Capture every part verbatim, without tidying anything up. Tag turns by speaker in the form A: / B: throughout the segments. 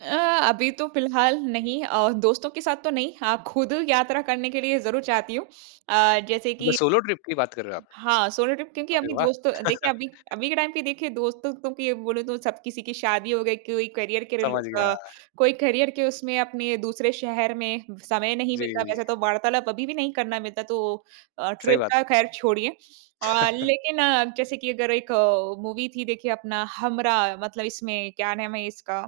A: अ, अभी तो फिलहाल नहीं अ, दोस्तों के साथ तो नहीं, हाँ खुद यात्रा करने के लिए ज़रूर चाहती हूँ अ, जैसे
B: म
A: कि
B: सोलो ट्रिप की बात कर रहे हो आप?
A: हाँ, सोलो ट्रिप क्योंकि
B: अरे
A: अभी
B: वाह!
A: दोस्तों देखिए अभी अभी के टाइम पे देखिए दोस्तों-वोस्तों के बोलूँ तो सब किसी की शादी हो गई, कोई करियर के रिले
B: समझ गया।
A: अ, कोई करियर के उसमें अपने दूसरे शहर में समय नहीं मिलता। वैसे
B: जी।
A: तो वार्तालाप अभी भी नहीं करना मिलता तो अ,
B: सही
A: ट्रिप
B: बात
A: का
B: है।
A: खैर छोड़िए। अ, लेकिन अ, अब जैसे कि अगर एक अ, मूवी थी देखिए अपना हमराह मतलब इसमें क्या नाम है, इसका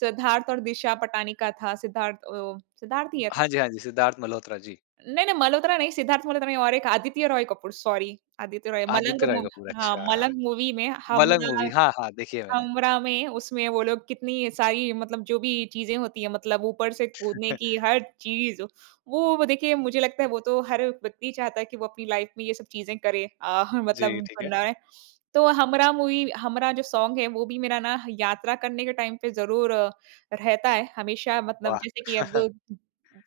A: सिद्धार्थ और दिशा पटानी का था, सिद्धार्थ अ, सिद्धार्थ ही है ना?
B: हाँ जी, हाँ जी, सिद्धार्थ मल्होत्रा, जी।
A: नहीं, नहीं मल्होत्रा नहीं, सिद्धार्थ मल्होत्रा नहीं और एक आदित्य रॉय कपूर, सॉरी आदित्य रॉय, मलंग
B: आदित्य रॉय
A: मूवी
B: कपूर,
A: हाँ,
B: अच्छा।
A: मलंग मूवी में
B: मलंग मूवी
A: हमराह
B: हाँ, हाँ, देखी है मैंने।
A: हमराह में उसमें वो लोग कितनी सारी मतलब जो भी चीज़ें होती हैं, मतलब ऊपर से कूदने की हर चीज़, वो ब देखिए मुझे लगता है वो तो हर व्यक्ति चाहता है कि वो अपनी लाइफ में ये सब चीज़े करे अ, ह मतलब
B: जी, ठीक है।
A: बनाए। तो हमराह मूवी हमराह जो सॉन्ग है, वो भी मेरा ना यात्रा करने के टाइम पे ज़रूर अ, रहता है। हमेशा मतलब
B: वाह!
A: जैसे कि अब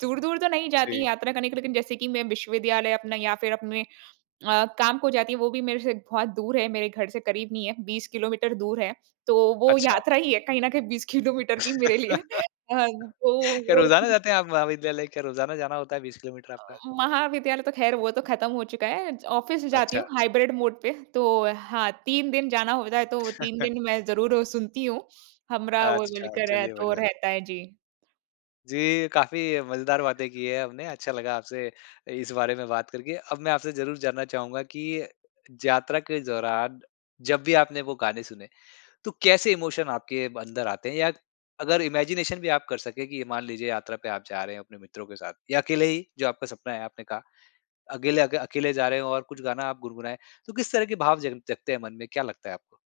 A: दूर-दूर तो नहीं जाती,
B: जी।
A: यात्रा करने के लिए लेकिन जैसे कि मैं विश्वविद्यालय अपने या फिर अपने अ, काम को जाती हूँ, वो भी मेरे से बहुत दूर है, मेरे घर से करीब नहीं है, बीस किलोमीटर दूर है, तो वो
B: अच्छा।
A: यात्रा ही है कहीं न कहीं बीस किलोमीटर भी मेरे लिए। हाँ तो
B: क्या
A: वो
B: रोजाना जाते हैं आप महाविद्यालय, क्या रोजाना जाना होता है बीस किलोमीटर
A: अ,
B: आपका?
A: महाविद्यालय तो खैर वो तो खत्म हो चुका है, ऑफिस जाती
B: अच्छा।
A: हूँ हाइब्रिड मोड पे, तो अ, हाँ, तीन दिन जाना होता है, तो तीन दिन मैं ज़रूर ओ सुनती हूँ। हमराह वो
B: अच्छा,
A: बोलकर है,
B: चलिए
A: तो
B: बढ़िया।
A: रहता है, जी।
B: जी, काफ़ी मजेदार बातें की हैं हमने अच्छा लगा आपसे इ इस बारे में बात करके। अब मैं आपसे ज़रूर जानना चाहूँगा कि जात्रा के दौरान जब भी आपने वो गाने सुने, तो कैसे इमोशन आपके अंदर आते हैं या अगर इमेजिनेशन भी आप कर सकें, कि ये मान लीजिए यात्रा पे आप जा रहे हैं, अपने मित्रों के साथ या अकेले ही, जो आपका सपना है आपने कहा। अकेले अ, अकेले जा रहे हो और कुछ गाना आप गुनगुनाएँ, तो किस तरह के भाव जग जगते हैं मन में क्या लगता है आपको?